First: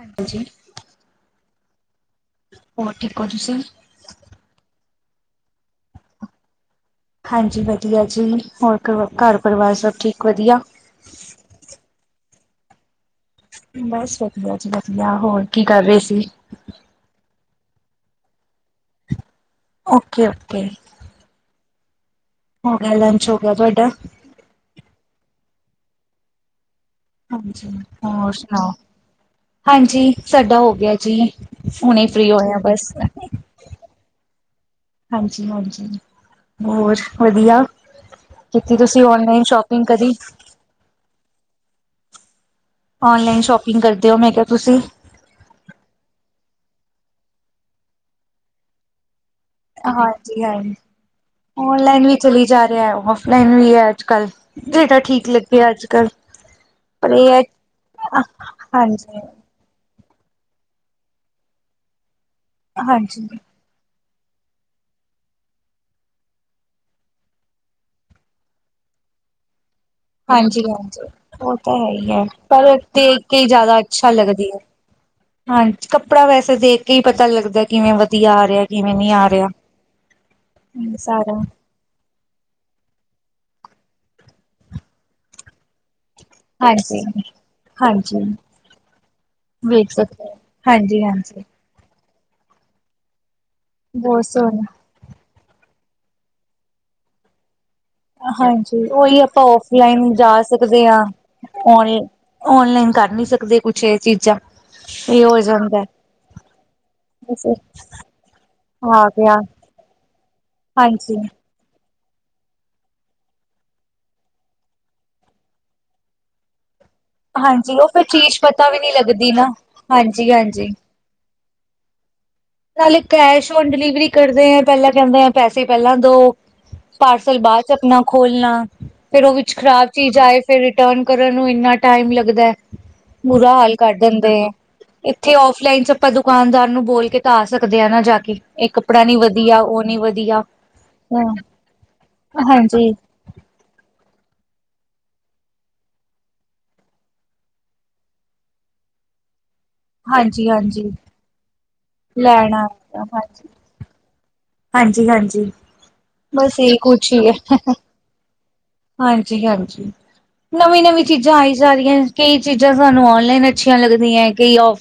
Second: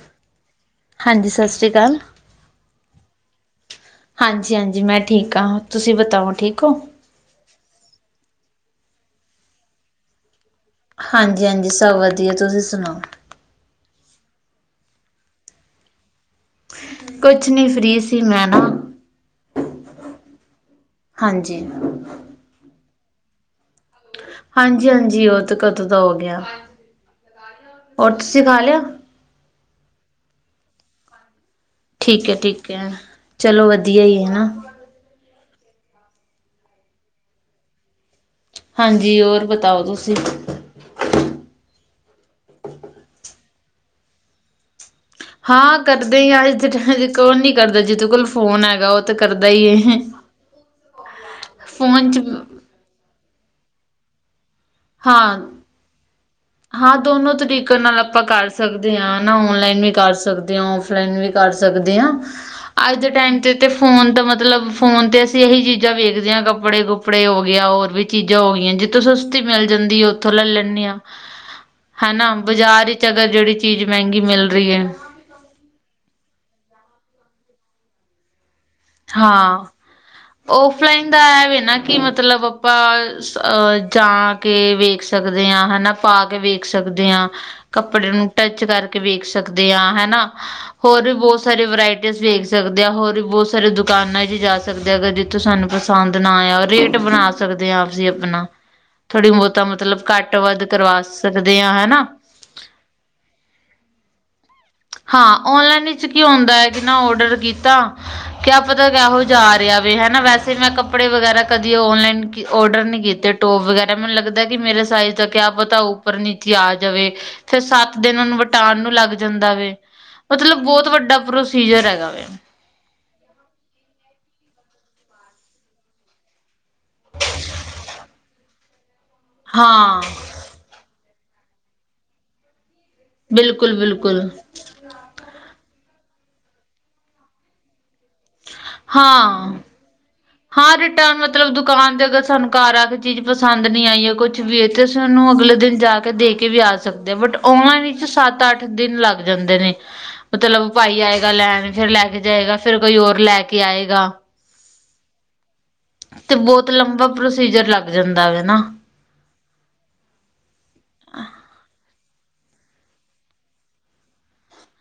ਹਾਂਜੀ ਜੀ। ਹਾਂਜੀ ਸਤਿ ਸ਼੍ਰੀ ਅਕਾਲ। ਹੋਰ ਠੀਕ ਹੋ ਤੁਸੀਂ। ਹਾਂਜੀ ਹਾਂਜੀ ਮੈਂ ਠੀਕ ਹਾਂ ਤੁਸੀਂ ਬਤਾਓ ਠੀਕ ਹੋ ਹਾਂਜੀ ਵਧੀਆ ਜੀ ਹੋਰਵਾ ਘਰ ਪਰਿਵਾਰ ਸਭ ਠੀਕ ਵਧੀਆ ਹਾਂਜੀ ਹਾਂਜੀ ਸਭ ਵਧੀਆ ਤੁਸੀਂ ਸੁਣਾਓ ਬਸ ਵਧੀਆ ਜੀ ਵਧੀਆ ਹੋਰ ਕੀ ਕਰ ਰਹੇ ਸੀ ਕੁਛ ਨੀ ਫਰੀ ਸੀ ਮੈਂ ਨਾ ਓਕੇ ਓਕੇ ਹਾਂਜੀ ਹਾਂ ਲੰਚ ਹੋ ਗਿਆ ਤੁਹਾਡਾ ਹਾਂਜੀ ਹਾਂਜੀ ਉਹ ਤੇ ਕਦੋਂ ਦਾ ਹੋ ਗਿਆ ਹਾਂਜੀ ਹੋਰ ਤੁਸੀਂ ਖਾ ਸੁਣਾਓ ਲਿਆ ਹਾਂਜੀ ਸਾਡਾ ਹੋ ਗਿਆ ਜੀ ਹੁਣੇ ਠੀਕ ਫ੍ਰਰੀ ਹੈ ਹੋਏ ਹਾ ਠੀਕ ਹੈ ਬਸ ਚਲੋ ਵਧੀਆ ਹੀ ਹੈ ਨਾ ਹਾਂਜੀ ਹਾਂਜੀ ਹੋਰ ਵਧੀਆ ਕੀਤੀ ਤੁਸੀਂ ਹਾਂਜੀ ਓਨਲਾਈਨ ਹੋਰ ਬਤਾਓ ਸ਼ੋਪਿੰਗ ਕਰੀ ਤੁਸੀਂ ਔਨਲਾਈਨ ਸ਼ੋਪਿੰਗ ਕਰਦੇ ਓ ਮੈਂ ਕੇਆ ਤੁਸੀਂ। ਹਾਂ ਕਰਦੇ ਈ ਆ ਜਿਟ ਕੌਣ ਨੀ ਕਰਦਾ ਜੀਦੇ ਕੋਲ ਫੋਨ ਹੈਗਾ ਉਹ ਕਰਦਾ ਈ ਹਾਂਜੀ-ਹਾਂਜੀ ਔਨਲਾਈਨ ਫੋਨ ਵੀ ਚ ਚਲੀ ਜਾ ਓਫਲਾਈਨ ਵੀ ਐ ਅੱਜ ਕੱਲ, ਜੇੜਾ ਠੀਕ ਹਾਂ ਲੱਗੇ ਅੱਜ ਕੱਲ ਹਾਂ ਪਰ ਇਹ ਦੋਨੋ ਹੈ ਤਰੀਕੇ ਨਾਲ ਆਪਾਂ ਕਰ ਸਕਦੇ ਆ ਹਾਂਜੀ ਨਾ ਓਨਲਾਈਨ ਵੀ ਕਰ ਸਕਦੇ ਹਾਂ ਓਫਲਾਈਨ ਵੀ ਕਰ ਸਕਦੇ ਹਾਂ, ਅੱਜ ਦੇ ਹਾਂਜੀ ਟਾਈਮ ਤੇ ਤੇ ਫੋਨ ਤਾਂ ਮਤਲਬ ਫੋਨ ਤੇ ਅਸੀਂ ਇਹੀ ਚੀਜ਼ਾਂ ਵੇਖਦੇ ਹਾਂ ਕੱਪੜੇ-ਕੁਪੜੇ ਹੋ ਗੇਆ ਹੋਰ ਵੀ ਚੀਜ਼ਾਂ ਹੋ ਗੀਆਂ ਜਿੱਥੋਂ ਸਸਤੀ ਮਿਲ ਜਾਂਦੀ ਏ ਉੱਥੋਂ ਲੈ ਹਾਂਜੀ ਲੈਂਨੀ ਆ। ਹਾਂਜੀ ਉਹ ਤਾਂ ਹੈ ਈ ਐ, ਪਰ ਦੇਖ ਅਗਰ ਕੇ ਈ ਜਿਹੜੀ ਜਾਦਾ ਚੀਜ਼ ਅੱਛਾ ਮਹਿੰਗੀ ਮਿਲ ਲੱਗਦੀ ਐ। ਰਹੀ ਹੈ ਹਾਂ ਕੱਪੜਾ ਵੈਸੇ ਦੇਖ ਕੇ ਈ ਪਤਾ ਲੱਗਦਾ ਕਿਵੇਂ ਵਧੀਆ ਆ ਰਿਹਾ ਏ। ਹਾਂ, ਓਫਲਾਈਨ ਦਾ ਸਾਰਾ ਐ ਵੇ ਨਾ ਕੀ ਮਤਲਬ ਆਪਾਂ, ਅਹ ਜਾ ਕੇ ਵੇਖ ਸਕਦੇ ਆ ਹਨਾ। ਪਾ ਕੇ ਵੇਖ ਹਾਂਜੀ ਸਕਦੇ ਆਂ, ਕੱਪੜੇ ਹਾਂਜੀ ਨੂੰ ਟੱਚ ਕਰਕੇ ਵੇਖ ਸਕਦੇ ਵੇਖ ਆਂ ਸਕਦੇ ਹਨਾ। ਹਾਂਜੀ ਹੋਰ ਵੀ ਬੋਤ ਹਾਂਜੀ ਸਾਰੇ ਵਰਾਇਟੀਸ ਵੇਖ ਸਕਦੇ ਆ ਹੋਰ ਵੀ ਬੋਤ ਸਾਰੇ ਦੁਕਾਨਾਂ ਬਹੁਤ ਚ ਜਾ ਸੋਹਣਾ ਸਕ। ਰ ਜਿੱਥੋ ਤੋਂ ਸਾਨੂੰ ਪਸੰਦ ਨਾ ਆਇਆ ਰੇਟ ਬਣਾ ਸਕਦੇ ਆਂ ਅਸੀਂ ਆਪਨਾ, ਹਾਂਜੀ ਉਹੀ ਥੋੜ੍ਹੀ ਆਪਾਂ ਬੋਤਾ ਮਤਲਬ ਔਫਲਾਈਨ ਘੱਟ ਜਾ ਵੱਧ ਸਕਦੇ ਕਰਵਾ ਹਾਂ ਸਕਦੇ ਆਂ ਔਨ ਹਨਾ। ਔਨਲਾਈਨ ਕਰ ਨੀ ਸਕਦੇ ਕੁਛ ਇਹ ਚੀਜ਼ਾਂ। ਇਹ ਹੋ ਹਾਂ ਜਾਂਦਾ ਓਨਲਾਈਨ ਚ ਕੀ ਹੌਦਾ ਐ ਕਿ ਨਾ ਔਡਰ ਕੀਤਾ ਕਿਆ ਪਤਾ ਆ ਕੈਹੋ ਗਿਆ ਜਾ ਆ ਰਿਹਾ ਵੇ ਹਨਾ ਵੈਸੇ ਮੈਂ ਕੱਪੜੇ ਹਾਂਜੀ ਵਗੈਰਾ ਕਦੀ ਔਨਲਾਈਨ ਕੀ ਔਡਰ ਨੀ ਕੀਤੇ ਟੋਪ ਵਗੈਰਾ ਮੈਨੂੰ ਲੱਗਦਾ ਕਿ ਮੇਰੇ ਸਾਈਜ਼ ਦਾ ਕਿਆ ਪਤਾਊ ਪ੍ਰਨੀਤੀ ਆ ਜਾਵੇ ਫੇ ਹਾਂਜੀ ਉਹ ਸੱਤ ਫਿਰ ਦਿਨ ਓਨੂੰ ਚੀਜ਼ ਪਤਾ ਵੀ ਵਟਾਣ ਨੂੰ ਨਹੀਂ ਲੱਗ ਲੱਗਦੀ ਨਾ ਜਾਂਦਾ ਵੇ। ਹਾਂਜੀ ਮਤਲਬ ਹਾਂਜੀ ਬੋਤ ਵੱਡਾ ਪ੍ਰੋਸੀਜਰ ਹੈਗਾ ਵੇ। ਨਾਲੇ ਕੈਸ਼ ਓਨ ਡਿਲੀਵਰੀ ਕਰਦੇ ਆ ਪੈਲਾਂ ਕੈਂਦੇ ਆ ਪੈਸੇ ਪੈਲਾਂ ਦੋ ਪਾਰਸਲ ਬਾਅਚ ਆਪਨਾ ਖੋਲਨਾ ਫੇਰ ਓ ਵਿੱਚ ਖ਼ਰਾਬ ਹਾਂ ਚੀਜ਼ ਆਏ ਫੇ ਰਿਟਰਨ ਕਰਨ ਨੂੰ ਇੰਨਾ ਟਾਈਮ ਲੱਗਦਾ ਐ, ਬੁਰਾ ਹਾਲ ਬਿਲਕੁਲ ਕਰ ਬਿਲਕੁਲ ਦੇਂਦੇ ਆ। ਇੱਥੇ ਔਫਲਾਈਨ ਚ ਆਪਾਂ ਦੁਕਾਨਦਾਰ ਨੂੰ ਬੋਲ ਕੇ ਤਾਂ ਆ ਸਕਦੇ ਹਾਂ ਨਾ ਜਾ ਏ ਕੱਪੜਾ ਨੀ ਹਾਂ ਵਦੀਆ ਓ ਨੀ ਵਦੀਆ। ਹਾਂ ਰਿਟਰਨ ਮਤਲਬ ਦੁਕਾਨ ਦੇ ਅਗਰ ਸਾਨੂੰ ਘਰ ਆ ਹਾਂਜੀ। ਕੇ ਚੀਜ਼ ਪਸੰਦ ਨੀ ਆਈ ਐ ਕੁਛ ਵੀ ਤੇ ਅਸੀਂ ਓਨੂੰ ਅਗਲੇ ਦਿਨ ਜਾ ਕੇ ਦੇ ਕੇ ਵੀ ਆ ਸਕਦੇ ਆ ਬਟ ਓਨਾਂ ਵਿੱਚ ਸੱਤ-ਅੱਠ ਦਿਨ ਲੱਗ ਜਾਂਦੇ ਨੇ। ਮਤਲਬ ਹਾਂਜੀ-ਹਾਂਜੀ ਭਾਈ ਆਏਗਾ ਲੈਣ ਫਿਰ ਲੈ ਕੇ ਜਾਏਗਾ ਲੈਣਾ ਫੇਰ ਕੋਈ ਹੋਰ ਲੈ ਹਾਂਜੀ, ਕੇ ਆਏਗਾ। ਹਾਂਜੀ-ਹਾਂਜੀ। ਤੇ ਬਸ ਬੋਤ ਇਹ ਲੰਬਾ ਕੁਛ ਹੀ ਹੈ ਪ੍ਰੋਸੀਜਰ ਲੱਗ ਜਾਂਦਾ ਵੇ ਨਾ। ਹਾਂਜੀ-ਹਾਂਜੀ। ਨਵੀਂ-ਨਵੀਂ ਚੀਜ਼ਾਂ ਆਈ ਜਾ ਰੀਆਂ ਕਈ ਚੀਜ਼ਾਂ ਸਾਨੂੰ ਔਨਲਾਈਨ ਅੱਛੀਆਂ ਲੱਗਦੀਆਂ ਕਈ ਔਫ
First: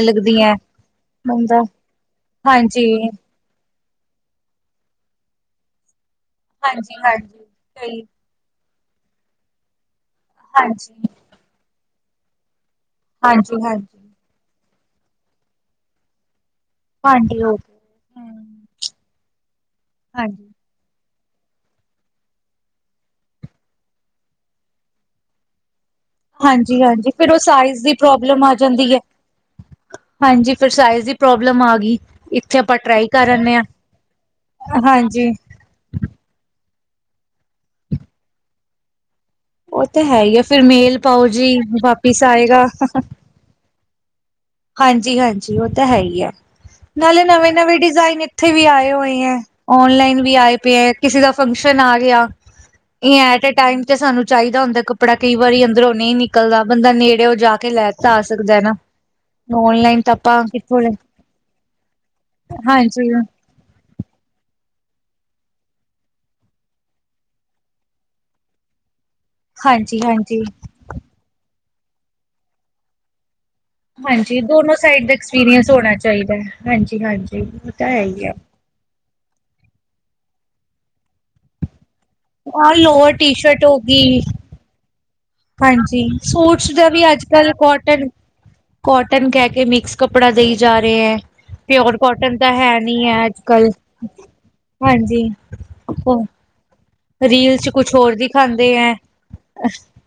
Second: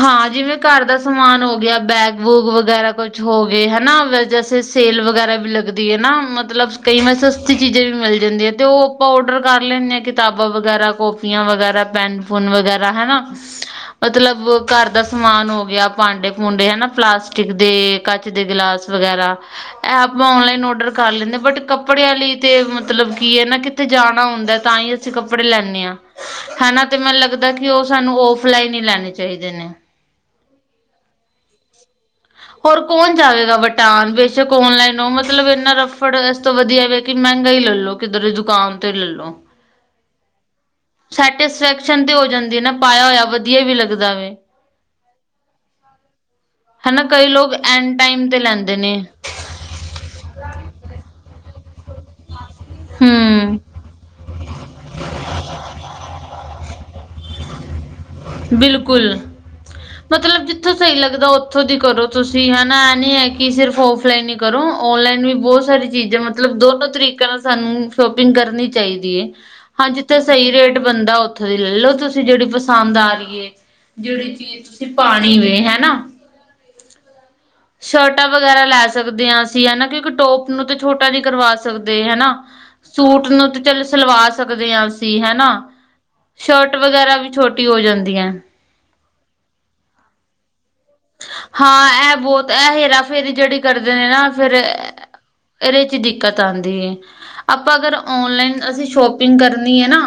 ਹਾਂ ਜਿਵੇਂ ਘਰ ਦਾ ਸਮਾਨ ਹੋ ਬੰਦਾ ਗਿਆ ਬੈਗ ਵੂਗ ਹਾਂਜੀ, ਵਗੈਰਾ ਕੁਛ ਹੋ ਗੇ ਹਨਾ ਜ ਸੇਲ ਵਗੈਰਾ ਵੀ ਲੱਗਦੀ ਐ ਨਾ ਮਤਲਬ ਕਈ ਮੈ ਹਾਂਜੀ-ਹਾਂਜੀ ਸਸਤੀ ਚੀਜ਼ਾਂ ਵੀ ਕਈ ਮਿਲ ਜਾਂਦੀ ਐ ਤੇ ਓ ਆਪਾਂ ਓਡਰ ਕਰ ਲੈਂਦੇ ਹਾਂ ਕਿਤਾਬਾਂ ਵਗੈਰਾ ਹਾਂਜੀ, ਕੌਪੀਆਂ ਵਗੈਰਾ ਪੈਨ ਪੁਨ ਵਗੈਰਾ ਹੈਨਾ ਹਾਂਜੀ-ਹਾਂਜੀ ਮਤਲਬ, ਘਰ ਦਾ ਸਮਾਨ ਹੋ ਗਿਆ ਭਾਂਡੇ ਭੂਂਡੇ ਹਨਾ ਭਾਂਡੇ ਪਲਾਸਟਿਕ ਹੋ ਦੇ ਗਏ ਕੱਚ ਦੇ ਹੂੰ ਗਿਲਾਸ ਵਗੈਰਾ, ਐ ਆਪਾਂ ਹਾਂਜੀ। ਔਨਲਾਈਨ ਔਡਰ ਕਰ ਲੈਂਨੇ ਬਟ ਕੱਪੜੇਆਂ ਲਈ ਤੇ ਮਤਲਬ ਕੀ ਐ ਨਾ ਕਿਤੇ ਜਾਣਾ ਹੌਦਾ ਤਾਂਈ ਅਸੀਂ ਕੱਪੜੇ ਲੈਂਨੇ ਆਂ। ਹੈਨਾ ਤੇ ਹਾਂਜੀ-ਹਾਂਜੀ ਮੈਨੂੰ ਫਿਰ ਉਹ ਲੱਗਦਾ ਕਿ ਸਾਈਜ਼ ਓ ਦੀ ਸਾਨੂੰ ਪ੍ਰੋਬਲਮ ਆ ਔਫਲਾਈਨ ਹੀ ਜਾਂਦੀ ਹੈ। ਲੈਣੇ ਚਾਹੀਦੇ ਨੇ ਹਾਂਜੀ ਫੇਰ ਸਾਈਜ਼ ਦੀ ਪ੍ਰੋਬਲਮ ਆ ਗੀ। ਹੋਰ ਕੌਣ ਜਾਵੇਗਾ ਵਟਾਨ ਬੇਸ਼ੱਕ ਔਨਲਾਈਨ ਉਹ ਹਾਂਜੀ। ਮਤਲਬ ਇਨਾਂ ਫੜ ਇਸ ਤੋਂ ਵਧੀਆ ਵੀ ਕਿ ਮਹਿੰਗਾ ਹੀ ਲੈਲੋ ਕਿੱਧਰੇ ਦੁਕਾਨ ਤੇ ਲੈਲੋ ਉਹ ਤਾਂ ਹੈ ਹੀ ਆ, ਫਿਰ ਮੇਲ ਪਾਓ ਜੀ ਸੈਟਿਸਫੈਕਸ਼ਨ ਤੇ ਵਾਪਿਸ ਹੋ ਜਾਂਦੀ ਹੈ ਆਏਗਾ। ਨਾ ਪਾਇਆ ਹੋਇਆ ਵਧੀਆ ਵੀ ਲੱਗਦਾ ਵੇ ਹਾਂਜੀ-ਹਾਂਜੀ ਉਹ ਤਾਂ ਹੈ ਹੀ ਹੈ। ਹਨਾ ਨਾਲੇ ਕਈ ਲੋਕ ਨਵੇਂ-ਨਵੇਂ ਐਂਡ ਡਿਜ਼ਾਇਨ ਟਾਈਮ ਤੇ ਇੱਥੇ ਵੀ ਲੈਂਦੇ ਆਏ ਨੇ ਹੋਏ ਹੈ। ਔਨਲਾਈਨ ਵੀ ਆਏ ਪਏ ਆ, ਕਿਸੇ ਦਾ ਫੰਕਸ਼ਨ ਆ ਗਿਆ ਇਹ ਐਟੇ ਹੂੰ ਟਾਈਮ ਤੇ ਸਾਨੂੰ ਚਾਹੀਦਾ ਹੁੰਦਾ, ਕੱਪੜਾ ਕਈ ਵਾਰੀ ਅੰਦਰੋਂ ਨਹੀਂ ਨਿਕਲਦਾ ਬੰਦਾ ਨੇੜੇਓ ਜਾ ਕੇ ਲੈ ਤਾਂ ਆ ਸਕਦਾ ਨਾ ਬਿਲਕੁਲ ਔਨਲਾਈਨ ਤਾਂ ਆਪਾਂ ਮਤਲਬ ਜਿੱਥੋਂ ਕਿੱਥੋਂ ਲੈ ਸਹੀ ਲੱਗਦਾ ਉੱਥੋਂ ਦੀ ਕਰੋ ਤੁਸੀਂ ਹੈਨਾ ਐ ਨੀ ਹੈ ਕਿ ਸਿਰਫ ਔਫਲਾਈਨ ਹੀ ਕਰੋ। ਔਨਲਾਈਨ ਵੀ ਬਹੁਤ ਸਾਰੀ ਚੀਜ਼ਾਂ ਮਤਲਬ ਦੋਨੋ ਤਰੀਕਿਆ ਨਾਲ ਸਾਨੂੰ ਸ਼ੋਪਿੰਗ ਕਰਨੀ ਚਾਹੀਦੀ ਹੈ। ਹਾਂਜੀ, ਜਿਥੇ ਹਾਂਜੀ-ਹਾਂਜੀ-ਹਾਂਜੀ। ਸਹੀ ਰੇਟ ਬੰਨਦਾ ਉੱਥੋਂ ਦੀ ਲੈ ਲਓ ਤੁਸੀਂ ਜਿਹੜੀ ਪਸੰਦ ਆ ਰਹੀ ਏ। ਜਿਹੜੀ ਹਾਂਜੀ ਚੀਜ਼ ਦੋਨੋ ਤੁਸੀਂ ਸਾਈਡ ਦਾ ਪਾਣੀ ਵੇ ਐਕਸਪੀਰੀਅੰਸ ਹਨਾ। ਹੋਣਾ ਚਾਹੀਦਾ ਹੈਂ। ਹਾਂਜੀ-ਹਾਂਜੀ ਸ਼ਰਟਾਂ ਵਗੈਰਾ ਲੈ ਸਕਦੇ ਹਾਂ। ਅਸੀਂ ਹਨਾ ਕਿ ਟੋਪ ਨੂੰ ਤੇ ਛੋਟਾ ਨੀ ਕਰਵਾ ਸਕਦੇ ਹਨਾ। ਆਹ ਲੋਅਰ ਸੂਟ ਟੀ ਨੂੰ ਤੇ ਸ਼ਰਟ ਹੋ ਚੱਲ ਗਈ ਸਲਵਾ ਸਕਦੇ ਹਾ। ਅਸੀਂ ਹਨਾ ਹਾਂਜੀ, ਸੂਟਸ ਸ਼ਰਟ ਦਾ ਵੀ ਵਗੈਰਾ ਅੱਜ ਕੱਲ੍ਹ ਛੋਟੀ ਹੋ ਕੋਟਨ ਜਾਂਦੀਆਂ। ਕੋਟਨ ਕਹਿ ਕੇ ਮਿਕਸ ਕੱਪੜਾ ਦੇਈ ਜਾ ਰਹੇ ਏ। ਹਾਂ, ਇਹ ਬਹੁਤ ਇਹ ਹੇਰਾ ਫੇਰੀ ਅੱਜ ਜਿਹੜੀ ਕੱਲ ਕਰਦੇ ਨੇ ਨਾ ਫੇਰ ਹਾਂਜੀ ਇਹਦੇ ਚ ਉਹ ਦਿੱਕਤ ਆਉਂਦੀ ਏ। ਰੀਲ ਚ ਆਪਾਂ ਕੁਛ ਅਗਰ ਹੋਰ ਔਨਲਾਈਨ ਦਿਖਾਉਂਦੇ ਅਸੀਂ ਹੈ ਸ਼ੋਪਿੰਗ ਕਰਨੀ ਹੈ। ਨਾ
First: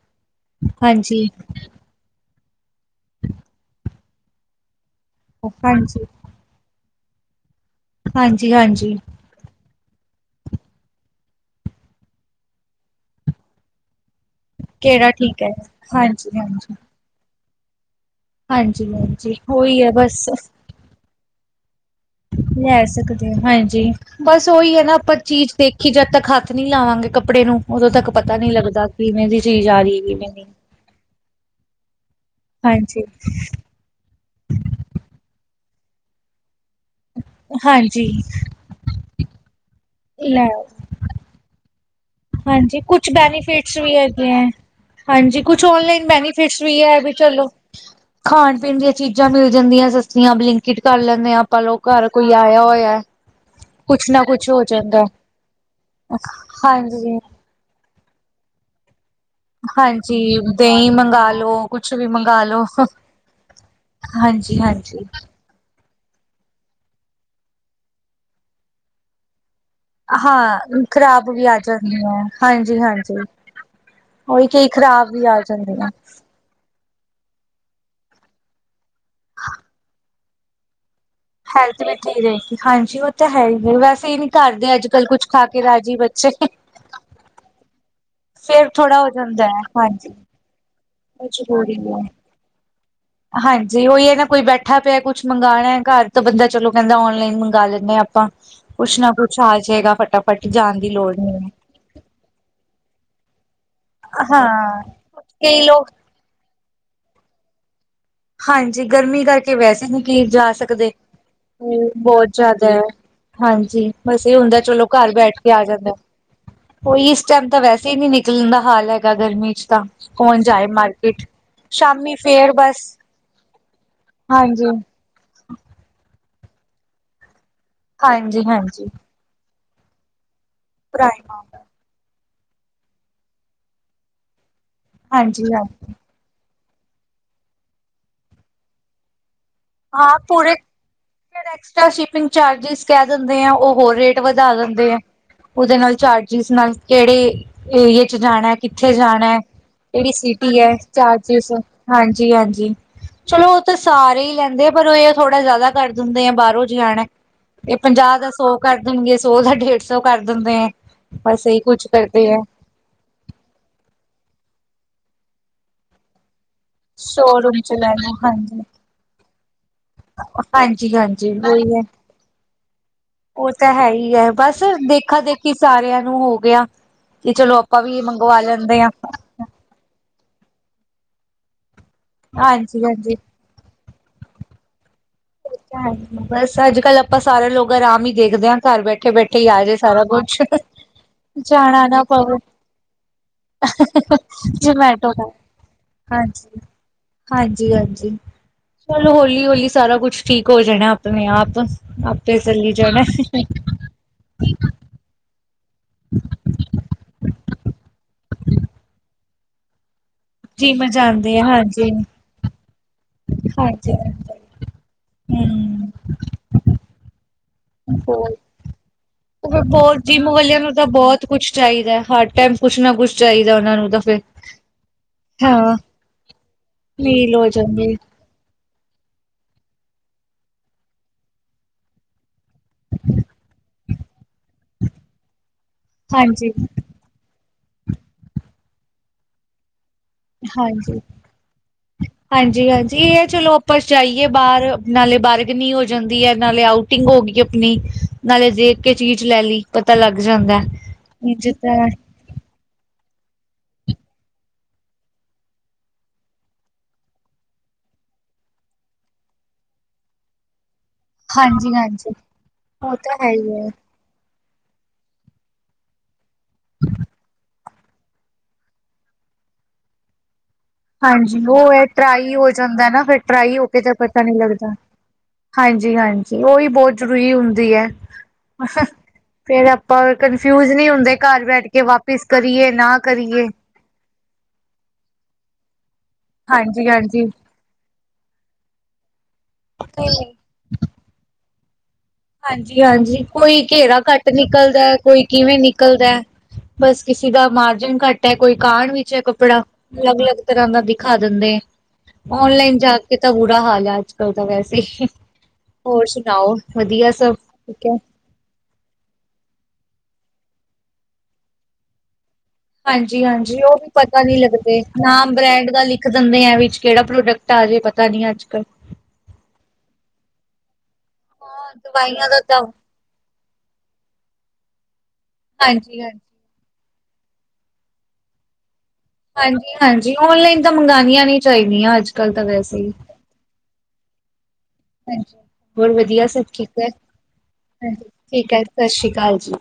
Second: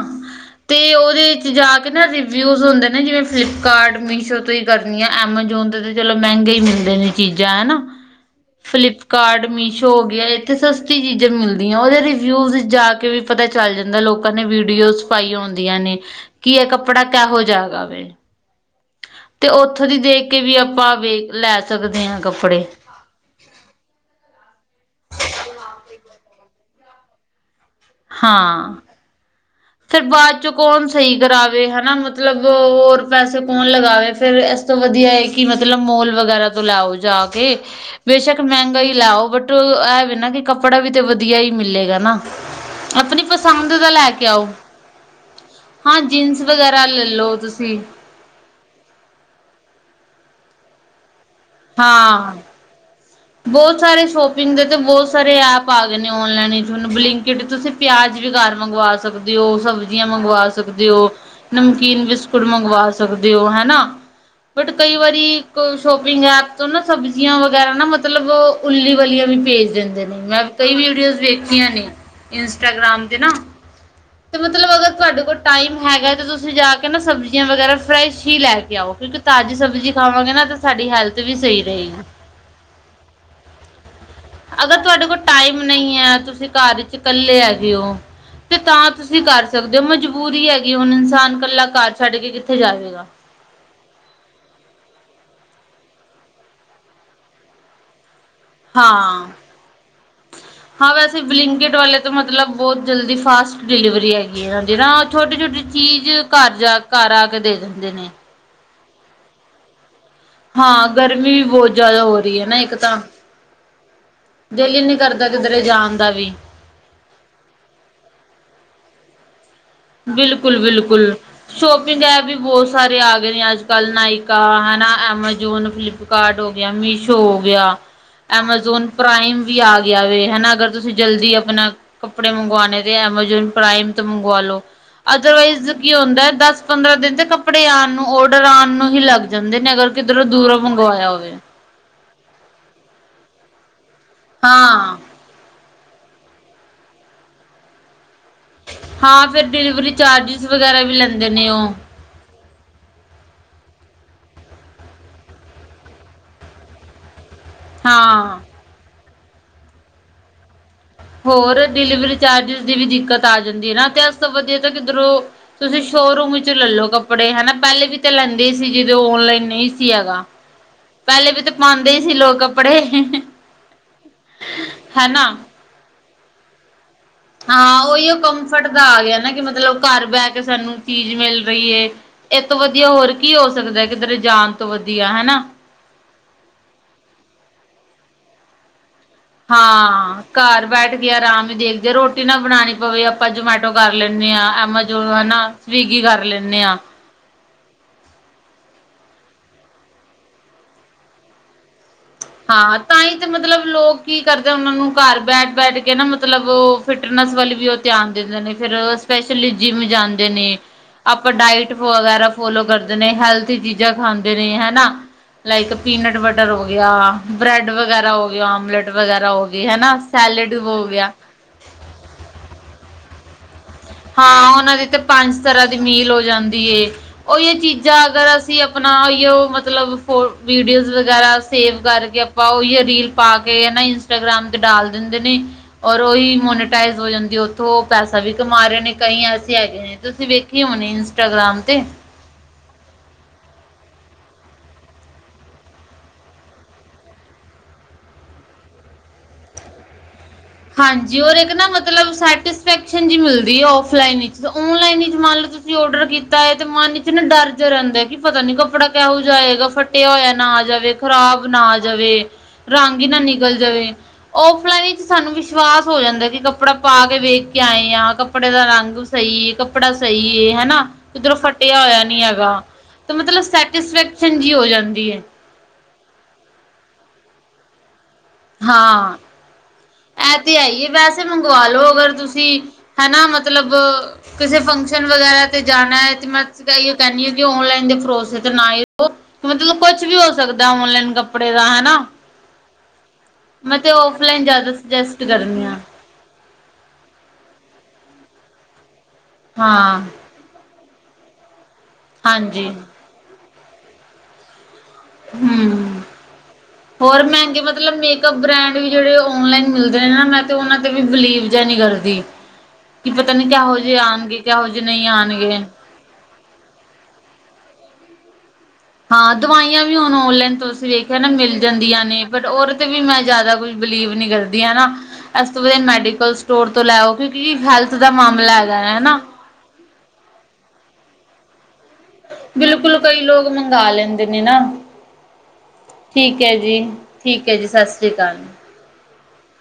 ਤੇ ਉਹਦੇ ਹਾਂਜੀ ਵਿੱਚ ਜਾ ਕੇ ਨਾ ਰਿਵਿਊ ਹੁੰਦੇ ਨੇ, ਜਿਵੇਂ ਫਲਿੱਪਕਾਰਟ ਮੀਸ਼ੋ ਤੋਂ ਹੀ ਕਰਨੀ ਆ ਐਮਾਜੋਨ ਤੋਂ ਹਾਂਜੀ ਮਹਿੰਗੇ ਹੀ ਮਿਲਦੇ ਨੇ ਚੀਜ਼ਾਂ ਹਨਾ। ਹਾਂਜੀ-ਹਾਂਜੀ ਕਾਰਡ ਮੀਸ਼ੋ ਹੋ ਗਿਆ, ਇੱਥੇ ਸਸਤੀ ਚੀਜ਼ਾਂ ਮਿਲਦੀਆਂ ਉਹਦੇ ਰਿਵਿਊਜ਼ ਜਾ ਕੇ ਵੀ ਪਤਾ ਚੱਲ ਜਾਂਦਾ ਲੋਕ ਲੋਕਾਂ ਨੇ ਵੀਡੀਓਸ ਕਿਹੜਾ ਪਾਈਆ ਠੀਕ ਹੈ ਹੁੰਦੀਆਂ ਨੇ, ਹਾਂਜੀ ਕੀ ਇਹ ਹਾਂਜੀ ਕੱਪੜਾ ਕਿਹੋ ਜਿਹਾ ਹੈਗਾ ਵੇ ਹਾਂਜੀ ਮੈਮ ਤੇ ਉੱਥੋਂ ਦੀ ਦੇਖ ਕੇ ਵੀ ਆਪਾਂ ਵੇਖ ਲੈ ਸਕਦੇ ਹਾਂ। ਕੱਪੜੇ ਲੈ ਸਕਦੇ ਹੋ ਹਾਂਜੀ, ਬਸ ਉਹੀ ਹੈ ਨਾ ਆਪਾਂ ਚੀਜ਼ ਦੇਖੀ ਜਦ ਤੱਕ ਹਥ ਨੀ ਲਾਵਾਂਗੇ ਕੱਪੜੇ ਨੂੰ ਉਦੋਂ ਤੱਕ ਪਤਾ ਨੀ ਹਾਂ ਲੱਗਦਾ ਕਿਵੇਂ ਦੀ ਚੀਜ਼ ਆ। ਰਹੀ ਫਿਰ ਹੈ, ਕਿਵੇਂ ਬਾਅਦ ਨਹੀਂ ਚ ਕੌਣ ਸਹੀ ਕਰਾਵੇ ਹਨਾ। ਮਤਲਬ ਹਾਂਜੀ ਹੋਰ ਪੈਸੇ ਕੌਣ ਲਗਾਵੇ ਫੇਰ ਇਸ ਤੋਂ ਵਧੀਆ ਹੈ ਕਿ ਮਤਲਬ ਮੋਲ ਵਗੈਰਾ ਤੋਂ ਲੈ ਆਓ ਜਾ ਕੇ ਹਾਂਜੀ ਬੇਸ਼ੱਕ ਮਹਿੰਗਾ ਹੀ ਲੈ ਆਉ ਬਟ ਇਹ ਵੀ ਨਾ ਕਿ ਲੈ ਕੱਪੜਾ ਵੀ ਤੇ ਵਧੀਆ ਹੀ ਮਿਲੇਗਾ ਨਾ ਹਾਂਜੀ, ਕੁਛ ਆਪਣੀ ਬੈਨੀਫਿਟਸ ਪਸੰਦ ਦਾ ਵੀ ਲੈ ਕੇ ਹੈਗੇ ਆਓ ਹੈ। ਹਾਂਜੀ, ਕੁਛ ਹਾਂ ਔਨਲਾਈਨ ਜੀਨਸ ਬੈਨੀਫਿਟਸ ਵੀ ਵਗੈਰਾ ਇਹ ਲੈ ਵੀ ਲਓ ਚਲੋ ਤੁਸੀਂ ਖਾਣ-ਪੀਣ ਦੀਆਂ ਚੀਜ਼ਾਂ ਮਿਲ ਜਾਂਦੀਆਂ ਸਸਤੀਆਂ, ਬਲਿੰਕਿਟ ਕਰ ਲੈਂਦੇ ਹਾਂ। ਪਾ ਲਓ, ਘਰ ਕੋਈ ਹਾਂ ਆਇਆ ਹੋਇਆ ਬਹੁਤ ਸਾਰੇ ਕੁਛ ਨਾ ਕੁਛ ਸ਼ੋਪਿੰਗ ਦੇ ਹੋ ਤੇ ਜਾਂਦਾ ਬਹੁਤ ਸਾਰੇ ਐਪ ਆ ਗਏ ਨੇ, ਔਨਲਾਈਨ ਹਾਂਜੀ ਬਲਿੰਕ ਜਿਵੇ ਤੁਸੀਂ ਪਿਆਜ ਵੀ ਘਰ ਮੰਗਵਾ ਸਕਦੇ ਹੋ, ਸਬਜ਼ੀਆਂ ਹਾਂਜੀ ਮੰਗਵਾ ਸਕਦੇ ਦਹੀਂ ਹੋ, ਮੰਗਵਾ ਲੋ ਕੁਛ ਨਮਕੀਨ ਵੀ ਬਿਸਕੁਟ ਮੰਗਵਾ ਸਕਦੇ ਹੋ ਹੈਨਾ। ਹਾਂਜੀ-ਹਾਂਜੀ ਕੋਈ ਸ਼ੋਪਿੰਗ ਐਪ ਤੋਂ ਨਾ ਸਬਜ਼ੀਆਂ ਵਗੈਰਾ ਨਾ ਮਤਲਬ ਉੱਲੀ ਵਾਲੀਆਂ ਵੀ ਭੇਜ ਦਿੰਦੇ ਮੈਂ ਹਾਂ ਕਈ ਵੀਡੀਓਜ਼ ਖ਼ਰਾਬ ਵੀ ਆ ਵੇਖੀਆਂ ਨੇ, ਜਾਂਦੀਆਂ ਇੰਸਟਾਗ੍ਰਾਮ ਹਾਂਜੀ-ਹਾਂਜੀ ਤੇ ਨਾ ਤੇ ਉਹੀ ਕਈ ਮਤਲਬ ਅਗਰ ਖ਼ਰਾਬ ਤੁਹਾਡੇ ਵੀ ਕੋਲ ਆ ਟਾਈਮ ਜਾਂਦੀਆਂ। ਹੈਗਾ ਤੇ ਤੁਸੀਂ ਤੁਸੀਂ ਜਾ ਕੇ ਨਾ ਸਬਜ਼ੀਆਂ ਵਗੈਰਾ ਫਰੈਸ਼ ਹੀ ਲੈ ਕੇ ਆਓ। ਕਿਉਂਕਿ ਤਾਜ਼ੀ ਸਬਜ਼ੀ ਖਾਵਾਂਗੇ ਨਾ ਸਾਡੀ ਹੈਲਥ ਵੀ ਸਹੀ ਹੈਲਥ ਵੀ ਰਹੇਗੀ। ਠੀਕ ਰਹੇਗੀ ਹਾਂਜੀ ਉਹ ਤਾਂ ਹੈ ਹੀ ਹੈ ਵੈਸੇ ਇਹ ਵੀ। ਅਗਰ ਤੁਹਾਡੇ ਕੋਲ ਟਾਈਮ ਨਹੀਂ ਹੈ ਤੁਸੀਂ ਘਰ ਵਿੱਚ ਇਕੱਲੇ ਹੈਗੇ ਹੋ। ਤੇ ਫੇਰ ਤਾਂ ਥੋੜਾ ਹੋ ਤੁਸੀਂ ਕਰ ਜਾਂਦਾ ਹੈ ਸਕਦੇ ਹੋ। ਹਾਂਜੀ ਉਹ ਮਜਬੂਰੀ ਹੈਗੀ ਹੁਣ ਇਨਸਾਨ ਕੱਲਾ ਜ਼ਰੂਰੀ ਘਰ ਹੈ ਛੱਡ ਕੇ ਕਿੱਥੇ ਜਾਵੇਗਾ। ਹਾਂਜੀ ਉਹੀ ਹੈ ਨਾ ਕੋਈ ਬੈਠਾ ਪਿਆ ਕੁਛ ਮੰਗਉਣਾ ਘਰ ਤਾਂ ਬੰਦਾ ਚਲੋ ਕਹਿੰਦਾ ਔਨਲਾਈਨ ਮੰਗ ਲੈਂਦੇ ਹਾਂ ਆਪਾਂ। ਕੁਛ ਨਾ ਹਾਂ ਕੁਛ ਆ ਜਾਏਗਾ ਫਟਾਫਟ ਜਾਣ ਦੀ ਹਾਂ ਲੋੜ ਵੈਸੇ ਨਹੀਂ। ਬਲਿੰਕਟ ਵਾਲੇ ਤਾਂ ਮਤਲਬ ਬਹੁਤ ਜਲਦੀ ਫਾਸਟ ਡਿਲੀਵਰੀ ਹੈਗੀ ਹੈ ਉਹਦੀ ਹਾਂ ਨਾ ਛੋਟੀ ਛੋਟੀ ਕਈ ਲੋਕ ਚੀਜ਼ ਘਰ ਜਾ ਕੇ। ਘਰ ਆ ਕੇ ਦੇ ਦਿੰਦੇ ਨੇ। ਹਾਂਜੀ ਗਰਮੀ ਕਰਕੇ ਵੈਸੇ ਨਹੀਂ ਅਸੀਂ ਜਾ ਹਾਂ ਸਕਦੇ ਗਰਮੀ ਵੀ ਬਹੁਤ ਜ਼ਿਆਦਾ ਹੋ ਬਹੁਤ ਰਹੀ ਹੈ ਨਾ ਜ਼ਿਆਦਾ। ਇੱਕ ਤਾਂ ਹਾਂਜੀ ਬਸ ਇਹ ਹੁੰਦਾ ਦਿਲ ਹੀ ਚਲੋ ਨੀ ਘਰ ਕਰਦਾ ਬੈਠ ਕੇ ਕਿਧਰੇ ਆ ਜਾਂਦਾ। ਜਾਣ ਦਾ ਵੀ ਕੋਈ ਇਸ ਟਾਈਮ ਤਾਂ ਵੈਸੇ ਹੀ ਨਹੀਂ ਨਿਕਲਣ ਦਾ ਹੱਲ ਹੈਗਾ ਗਰਮੀ 'ਚ ਤਾਂ। ਕੌਣ ਬਿਲਕੁਲ ਜਾਏ ਬਿਲਕੁਲ ਮਾਰਕੀਟ ਸ਼ੋਪਿੰਗ ਸ਼ਾਮੀ ਐਪ ਵੀ ਫੇਰ ਬਹੁਤ ਬਸ ਸਾਰੇ ਆ ਗਏ। ਨੇ ਅੱਜ ਕੱਲ੍ਹ ਨਾਇਕਾ ਹਾਂਜੀ ਹਨਾ, ਐਮਾਜੋਨ, ਫਲਿੱਪਕਾਰਟ ਹੋ ਗਿਆ, ਮੀਸ਼ੋ ਹੋ ਗਿਆ। ਹਾਂਜੀ ਹਾਂਜੀ ਐਮਾਜ਼ੋਨ ਪਾਈਮ ਵੀ ਆ ਗਿਆ ਵੇ ਹਨਾ ਅਗਰ ਤੁਸੀਂ ਪੁਰਾਣੇ ਜਲਦੀ ਆਪਣਾ। ਕੱਪੜੇ ਮੰਗਵਾਉਣੇ ਤੇ ਐਮਾਜੋਨ ਪ੍ਰਾਈਮ ਤੋਂ ਮੰਗਵਾ ਲੋ ਹਾਂਜੀ ਅਦਰਵਾਈਜ਼ ਕੀ ਹਾਂਜੀ ਹੁੰਦਾ ਹੈ ਦਸ। ਪੰਦਰਾਂ ਦਿਨ ਤੇ ਕੱਪੜੇ ਆਉਣ ਨੂੰ ਔਡਰ ਆਉਣ ਨੂੰ ਹੀ ਲੱਗ ਜਾਂਦੇ ਨੇ ਅਗਰ ਕਿੱਧਰੋਂ ਦੂਰੋਂ ਮੰਗਵਾਇਆ ਹੋਵੇ। ਇੱਕ ਤਾਂ ਸ਼ਿਪਿੰਗ ਚਾਰਜਿਸ ਕਹਿ ਦਿੰਦੇ ਆ ਉਹ ਹੋਰ ਰੇਟ ਵਧਾ ਦਿੰਦੇ ਆ। ਹਾਂ। ਉਹਦੇ ਨਾਲ ਚਾਰਜਿਸ ਨਾਲ ਕਿਹੜੇ ਏਰੀਏ 'ਚ ਜਾਣਾ। ਕਿੱਥੇ ਹਾਂ ਜਾਣਾ, ਫਿਰ ਡਿਲੀਵਰੀ ਜਿਹੜੀ ਚਾਰਜਿਸ ਸਿਟੀ ਹੈ ਵਗੈਰਾ ਵੀ ਲੈਂਦੇ ਨੇ ਚਾਰਜਿਸ। ਉਹ ਹਾਂਜੀ ਹਾਂਜੀ ਚਲੋ ਉਹ ਤਾਂ ਸਾਰੇ ਹੀ ਲੈਂਦੇ। ਲੈਂਦੇ ਹਾਂ ਪਰ ਉਹ ਇਹ ਥੋੜਾ ਜਿਆਦਾ ਕਰ ਦਿੰਦੇ ਆ ਬਾਹਰੋਂ ਜੇ ਆਉਣਾ ਇਹ ਪੰਜਾਹ ਦਾ ਹਾਂ। ਸੌ ਕਰ ਦੇਣਗੇ। ਸੌ ਦਾ ਡੇਢ ਸੌ ਕਰ ਦਿੰਦੇ ਆ। ਬਸ ਹੋਰ ਇਹੀ ਕੁਛ ਡਿਲੀਵਰੀ ਕਰਦੇ ਹੈ ਚਾਰਜਿਸ। ਦੀ ਵੀ ਦਿੱਕਤ ਆ ਜਾਂਦੀ ਹੈ ਨਾ ਤੇ ਇਸ ਤੋਂ ਵਧੀਆ ਤਾਂ ਕਿੱਧਰੋਂ ਤੁਸੀਂ ਸ਼ੋਰੂਮ ਵਿੱਚ ਲੈ ਲੋ। ਕੱਪੜੇ ਹਨਾ ਸ਼ੋਰੂਮ ਚ ਪਹਿਲੇ ਲੈ ਵੀ ਤਾਂ ਲੋ ਲੈਂਦੇ ਹੀ ਹਾਂਜੀ। ਸੀ ਜਦੋਂ ਔਨਲਾਈਨ ਨਹੀਂ ਸੀ ਹੈਗਾ ਹਾਂਜੀ ਪਹਿਲੇ ਹਾਂਜੀ ਵੀ ਤਾਂ ਉਹੀ ਹੈ। ਪਾਉਂਦੇ ਹੀ ਸੀ ਲੋਕ। ਕੱਪੜੇ। ਉਹ ਤਾਂ ਹੈ ਹੀ ਹੈ ਬਸ ਦੇਖਾ ਹਨਾ ਦੇਖੀ ਸਾਰਿਆਂ ਨੂੰ ਹੋ ਗਿਆ। ਕਿ ਚਲੋ ਆਪਾਂ ਹਾਂ ਵੀ ਉਹੀ ਉਹ ਮੰਗਵਾ ਕੰਫਰਟ ਲੈਂਦੇ ਦਾ ਹਾਂ ਆ ਗਿਆ ਨਾ ਕਿ ਮਤਲਬ ਘਰ ਬਹਿ ਕੇ ਸਾਨੂੰ ਚੀਜ਼ ਮਿਲ ਰਹੀ ਹੈ। ਇਹ ਤੋਂ ਹਾਂਜੀ ਵਧੀਆ ਹੋਰ ਹਾਂਜੀ ਕੀ ਹੋ ਸਕਦਾ ਕਿੱਧਰੇ ਜਾਣ ਤੋਂ ਵਧੀਆ ਹਨਾ। ਬਸ ਅੱਜ ਕੱਲ ਆਪਾਂ ਸਾਰੇ ਲੋਕ ਆਰਾਮ ਹੀ ਦੇਖਦੇ ਹਾਂ। ਘਰ ਬੈਠੇ ਬੈਠੇ ਹੀ ਆ ਜੇ ਸਾਰਾ ਹਾਂ ਕੁਛ ਘਰ ਬੈਠ ਕੇ ਆਰਾਮ ਹੀ ਜਾਣਾ ਦੇਖਦੇ ਰੋਟੀ ਨਾ ਪਵੇ ਬਣਾਉਣੀ ਪਵੇ। ਆਪਾਂ ਜਮੈਟੋ ਕਰ ਲੈਂਦੇ ਹਾਂ, ਜਮੈਟੋ ਦਾ ਐਮਾਜੋਨ ਨਾ, ਸਵੀਗੀ ਕਰ ਹਾਂਜੀ ਲੈਂਦੇ ਹਾਂ। ਹਾਂਜੀ ਹਾਂਜੀ ਚਲੋ ਹੋਲੀ ਹੋਲੀ ਸਾਰਾ ਕੁਛ। ਕੁਛ ਠੀਕ ਹੋ ਜਾਣਾ ਆਪਣੇ ਆਪ। ਆਪੇ ਚੱਲੀ ਹਾਂ ਤਾਂ ਜਾਣਾ ਹੀ ਤੇ ਮਤਲਬ ਲੋਕ ਕੀ ਕਰਦੇ ਉਹਨਾਂ ਨੂੰ। ਘਰ ਬੈਠ ਬੈਠ ਕੇ ਨਾ ਮਤਲਬ ਉਹ ਫਿਟਨੈਸ ਵੱਲ ਵੀ ਉਹ ਧਿਆਨ ਦਿੰਦੇ ਨੇ ਫਿਰ। ਫੇਰ ਜਿੰਮ ਜਾਂਦੇ ਨੇ, ਜਿਮ ਆਪਾਂ ਜਾਂਦੇ ਆ ਡਾਇਟ ਹਾਂਜੀ ਵਗੈਰਾ। ਫੋਲੋ ਕਰਦੇ ਨੇ ਹੈਲਥੀ ਚੀਜ਼ਾਂ ਹਾਂਜੀ ਖਾਂਦੇ ਨੇ ਹਨਾ, ਲਾਈਕ ਹਮ ਪੀਨਟ ਬਟਰ ਹੋ ਗਿਆ। ਬ੍ਰੈਡ ਵਗੈਰਾ ਹੋਰ ਹੋ ਗਿਆ, ਆਮਲੇਟ ਵਗੈਰਾ ਹੋ ਗਏ ਹਨਾ, ਸੈਲਡ ਹੋ ਗਿਆ। ਕੁੱਛ ਚਾਹੀਦਾ ਹੈ। ਹਰ ਟਾਈਮ ਕੁਛ ਨਾ ਕੁਛ ਚਾਹੀਦਾ ਉਹਨਾਂ ਨੂੰ ਤਾਂ। ਫਿਰ ਹਾਂ ਉਹਨਾਂ ਦੀ ਤੇ ਪੰਜ ਤਰ੍ਹਾਂ ਹਾਂ ਦੀ ਮੀਲ ਹੋ ਜਾਂਦੀ ਏ, ਨੀਲ ਉਹੀ ਹੋ ਇਹ ਜਾਂਦੇ ਚੀਜ਼ਾਂ ਅਗਰ। ਅਸੀਂ ਆਪਣਾ ਉਹੋ ਮਤਲਬ ਫੋਨ ਵੀਡੀਓ ਵਗੈਰਾ ਸੇਵ ਕਰਕੇ। ਪਾਉ ਜਾਂ ਰੀਲ ਪਾ ਕੇ ਹਨਾ ਇੰਸਟਾਗ੍ਰਾਮ ਤੇ ਡਾਲ ਦਿੰਦੇ ਨੇ। ਔਰ ਉਹੀ ਹਾਂਜੀ ਮੋਨੀਟਾਈਜ਼ ਹੋ ਜਾਂਦੀ। ਉਥੋਂ ਪੈਸਾ ਵੀ ਕਮਾ ਰਹੇ ਨੇ ਕਈ ਐਸੇ ਹੈਗੇ ਨੇ ਤੁਸੀਂ ਵੇਖੇ ਹੋਣੇ ਹਾਂਜੀ ਇੰਸਟਾਗ੍ਰਾਮ ਤੇ। ਹਾਂਜੀ ਹਾਂਜੀ ਇਹ ਹੈ। ਚਲੋ ਆਪਸ ਜਾਈਏ ਬਾਹਰ ਨਾਲੇ ਬਾਰਗਨੀ ਹੋ ਜਾਂਦੀ ਹੈ ਨਾਲੇ ਆਊਟ। ਆਊਟਿੰਗ ਹੋ ਗਈ ਆਪਣੀ, ਨਾਲੇ ਦੇਖ ਕੇ ਚੀਜ਼ ਲੈ ਲਈ, ਪਤਾ ਲੱਗ ਜਾਂਦਾ ਐ ਹਾਂਜੀ, ਔਰ ਇੱਕ ਨਾ ਮਤਲਬ ਸਸ ਸਟਕਸ਼ਨ ਜਿਹੀ ਮਿਲਦੀ ਹੈ ਔਫਲਾਈਨ ਚ, ਔਨਲਾਈਨ ਹੀ ਮੰਨ ਲਓ ਤੁਸੀਂ ਔਡਰ ਕੀਤਾ ਹੈ ਤੇ ਮਨ ਮੈਨੂੰ ਡਰ ਜ ਰਹਿੰਦਾ, ਕਿ ਪਤਾ ਨੀ ਕੱਪੜਾ ਕਿਹੋ ਜਿਹਾ ਆਏਗਾ, ਫੱਟਿਆ ਹੋਇਆ ਨਾ ਆ ਜਾਵੇ ਖ਼ਰਾਬ ਨਾ ਹਾਂਜੀ ਆ ਜਾਵੇ, ਹਾਂਜੀ ਉਹ ਰੰਗ ਹੀ ਤਾਂ ਨਾ ਹੈ ਨਿਕਲ ਹੈ ਜਾਵੇ, ਔਫਲਾਈਨ ਸਾਨੂੰ ਵਿਸ਼ਵਾਸ ਹੋ ਜਾਂਦਾ, ਕਿ ਕੱਪੜਾ ਪਾ ਕੇ ਵੇਖ ਕੇ ਆਏ ਆ, ਕੱਪੜੇ ਦਾ ਰੰਗ ਸਹੀ। ਏ, ਕੱਪੜਾ ਸਹੀ ਹੈ ਹਨਾ। ਕਿਧਰੋਂ ਹਾਂਜੀ, ਉਹ ਫਟਿਆ ਹੈ ਹੋਇਆ ਨੀ ਟਰਾਈ ਹੋ ਹੈਗਾ ਜਾਂਦਾ ਨਾ, ਤੇ ਫਿਰ ਮਤਲਬ ਟਰਾਈ ਹੋ ਕੇ ਤੇ, ਪਤਾ ਨਹੀ ਸੈਟਿਸਫੈਕਸ਼ਨ ਜੀ ਹੋ ਲੱਗਦਾ ਜਾਂਦੀ ਹੈ ਹਾਂਜੀ-ਹਾਂਜੀ ਉਹੀ ਬਹੁਤ ਜ਼ਰੂਰੀ ਹੁੰਦੀ ਹੈ। ਹਾਂ। ਫੇਰ ਆਪਾਂ ਐ ਤੇ ਹੈ ਕਨਫਿਊਜ ਹੀ ਏ। ਨਹੀਂ ਹੁੰਦੇ ਵੈਸੇ ਘਰ ਬੈਠ ਮੰਗਵਾ ਕੇ ਲੋ, ਅਗਰ ਵਾਪਿਸ ਤੁਸੀਂ ਕਰੀਏ ਨਾ ਹਨਾ ਕਰੀਏ। ਮਤਲਬ ਕਿਸੇ ਫੰਕਸ਼ਨ ਵਗੈਰਾ ਤੇ ਜਾਣਾ ਹੈ, ਤੇ ਮੈਂ ਹਾਂਜੀ ਹਾਂਜੀ ਕਹਿੰਦੀ ਔਨਲਾਇਨ ਦੇ ਭਰੋਸੇ ਤੇ ਨਾ ਹੀ ਉਹ ਮਤਲਬ, ਕੁਛ ਵੀ ਹੋ ਸਕਦਾ, ਔਨਲਾਈਨ ਕੱਪੜੇ ਦਾ ਹਨਾ ਹਾਂਜੀ--ਹਾਂਜੀ। ਕੋਈ ਮੈਂ ਤੇ ਘੇਰਾ ਘੱਟ ਔਫਲਾਈਨ ਜ਼ਿਆਦਾ ਨਿਕਲਦਾ, ਕੋਈ ਸੁਜੈਸਟ ਕਿਵੇਂ ਕਰਨੀ ਆ ਨਿਕਲਦਾ ਬੱਸ, ਕਿਸੇ ਦਾ ਮਾਰਜਨ ਘੱਟ ਹੈ, ਕੋਈ ਕਾਣ ਵਿੱਚ ਹੈ ਕੱਪੜਾ, ਹਾਂ ਅਲੱਗ- ਅਲੱਗ ਕਿਸ ਤਰ੍ਹਾਂ ਦਾ ਦਿਖਾ ਦਿੰਦੇ, ਹਾਂਜੀ ਔਨਲਾਈਨ ਜਾ ਕੇ ਤਾਂ ਬੁਰਾ ਹਾਲ ਹੈ, ਅੱਜ- ਕੱਲ ਤਾਂ ਵੈਸੇ ਹੀ ਹਮ ਹੋਰ ਸੁਣਾਓ? ਵਧੀਆ ਹੋਰ ਸਭ ਮਹਿੰਗੇ ਠੀਕ ਹੈ। ਮਤਲਬ ਇਕ ਬ੍ਰਡ ਵੀ ਜਿਹੜੇ ਔਨਲਾਈਨ ਮਿਲਦੇ ਨੇ ਨਾ, ਮੈਂ ਤੇ ਉਹਨਾਂ ਤੇ ਵੀ, ਬਿਲੀਵ ਜਿਹਾ ਨਈ ਕਰਦੀ ਕਿ ਪਤਾ ਨੀ ਹਾਂਜੀ-ਹਾਂਜੀ ਉਹ ਕਿਹੋ ਵੀ ਜਿਹੇ ਪਤਾ ਨੀ ਆਉਣਗੇ ਕਿਹੋ ਲੱਗਦੇ, ਜਿਹੇ ਨਹੀਂ ਨਾਮ ਆਉਣਗੇ ਬ੍ਰੈਂਡ ਦਾ ਲਿਖ ਇੱਕ ਦਿਨ ਵਿੱਚ ਕਿਹੜਾ ਪ੍ਰੋਡਕਟ ਆ ਜਾਏ ਪਤਾ ਨਈ ਅੱਜ- ਕੱਲ ਹਾਂ, ਦਵਾਈਆਂ ਵੀ ਹੁਣ ਓਨਲਾਈਨ ਤੋਂ ਅਸੀਂ ਵੇਖ ਹਨਾ, ਮਿਲ ਹਾਂ ਜਾਂਦੀਆਂ ਨੇ ਦਵਾਈਆਂ ਦਾ ਬਟ ਤਾਂ ਉਹਨਾਂ ਤੇ ਵੀ ਮੈਂ, ਜ਼ਿਆਦਾ ਕੋਈ ਬਿਲੀਵ ਨੀ ਕਰਦੀ ਹਨਾ ਇਸ ਤੋਂ ਵਧੀਆਂ, ਹਾਂਜੀ ਹਾਂਜੀ ਮੈਡੀਕਲ ਸਟੋਰ ਤੋਂ ਲੈ ਆਓ ਕਿਉਂਕਿ, ਹੈਲਥ ਦਾ ਮਾਮਲਾ ਹੈਗਾ ਹੈ ਹਨਾ ਹਾਂਜੀ-ਹਾਂਜੀ ਔਨਲਾਈਨ ਤਾਂ, ਮੰਗਉਣੀਆਂ ਨਹੀ ਚਾਹੀਦੀਆਂ ਅੱਜ ਕੱਲ੍ਹ ਤਾਂ ਵੈਸੇ ਹੀ ਬਿਲਕੁਲ, ਕਈ ਲੋਕ ਮੰਗਵਾ ਲੈਂਦੇ ਨੇ ਨਾ, ਹਾਂਜੀ। ਹੋਰ ਵਧੀਆ ਠੀਕ ਸਭ ਹੈ ਜੀ-ਠੀਕ ਹੈ ਜੀ। ਸਤਿ ਹਾਂਜੀ ਸ਼੍ਰੀ ਅਕਾਲ। ਠੀਕ ਹੈ ਸਤਿ ਸ਼੍ਰੀ ਅਕਾਲ ਜੀ।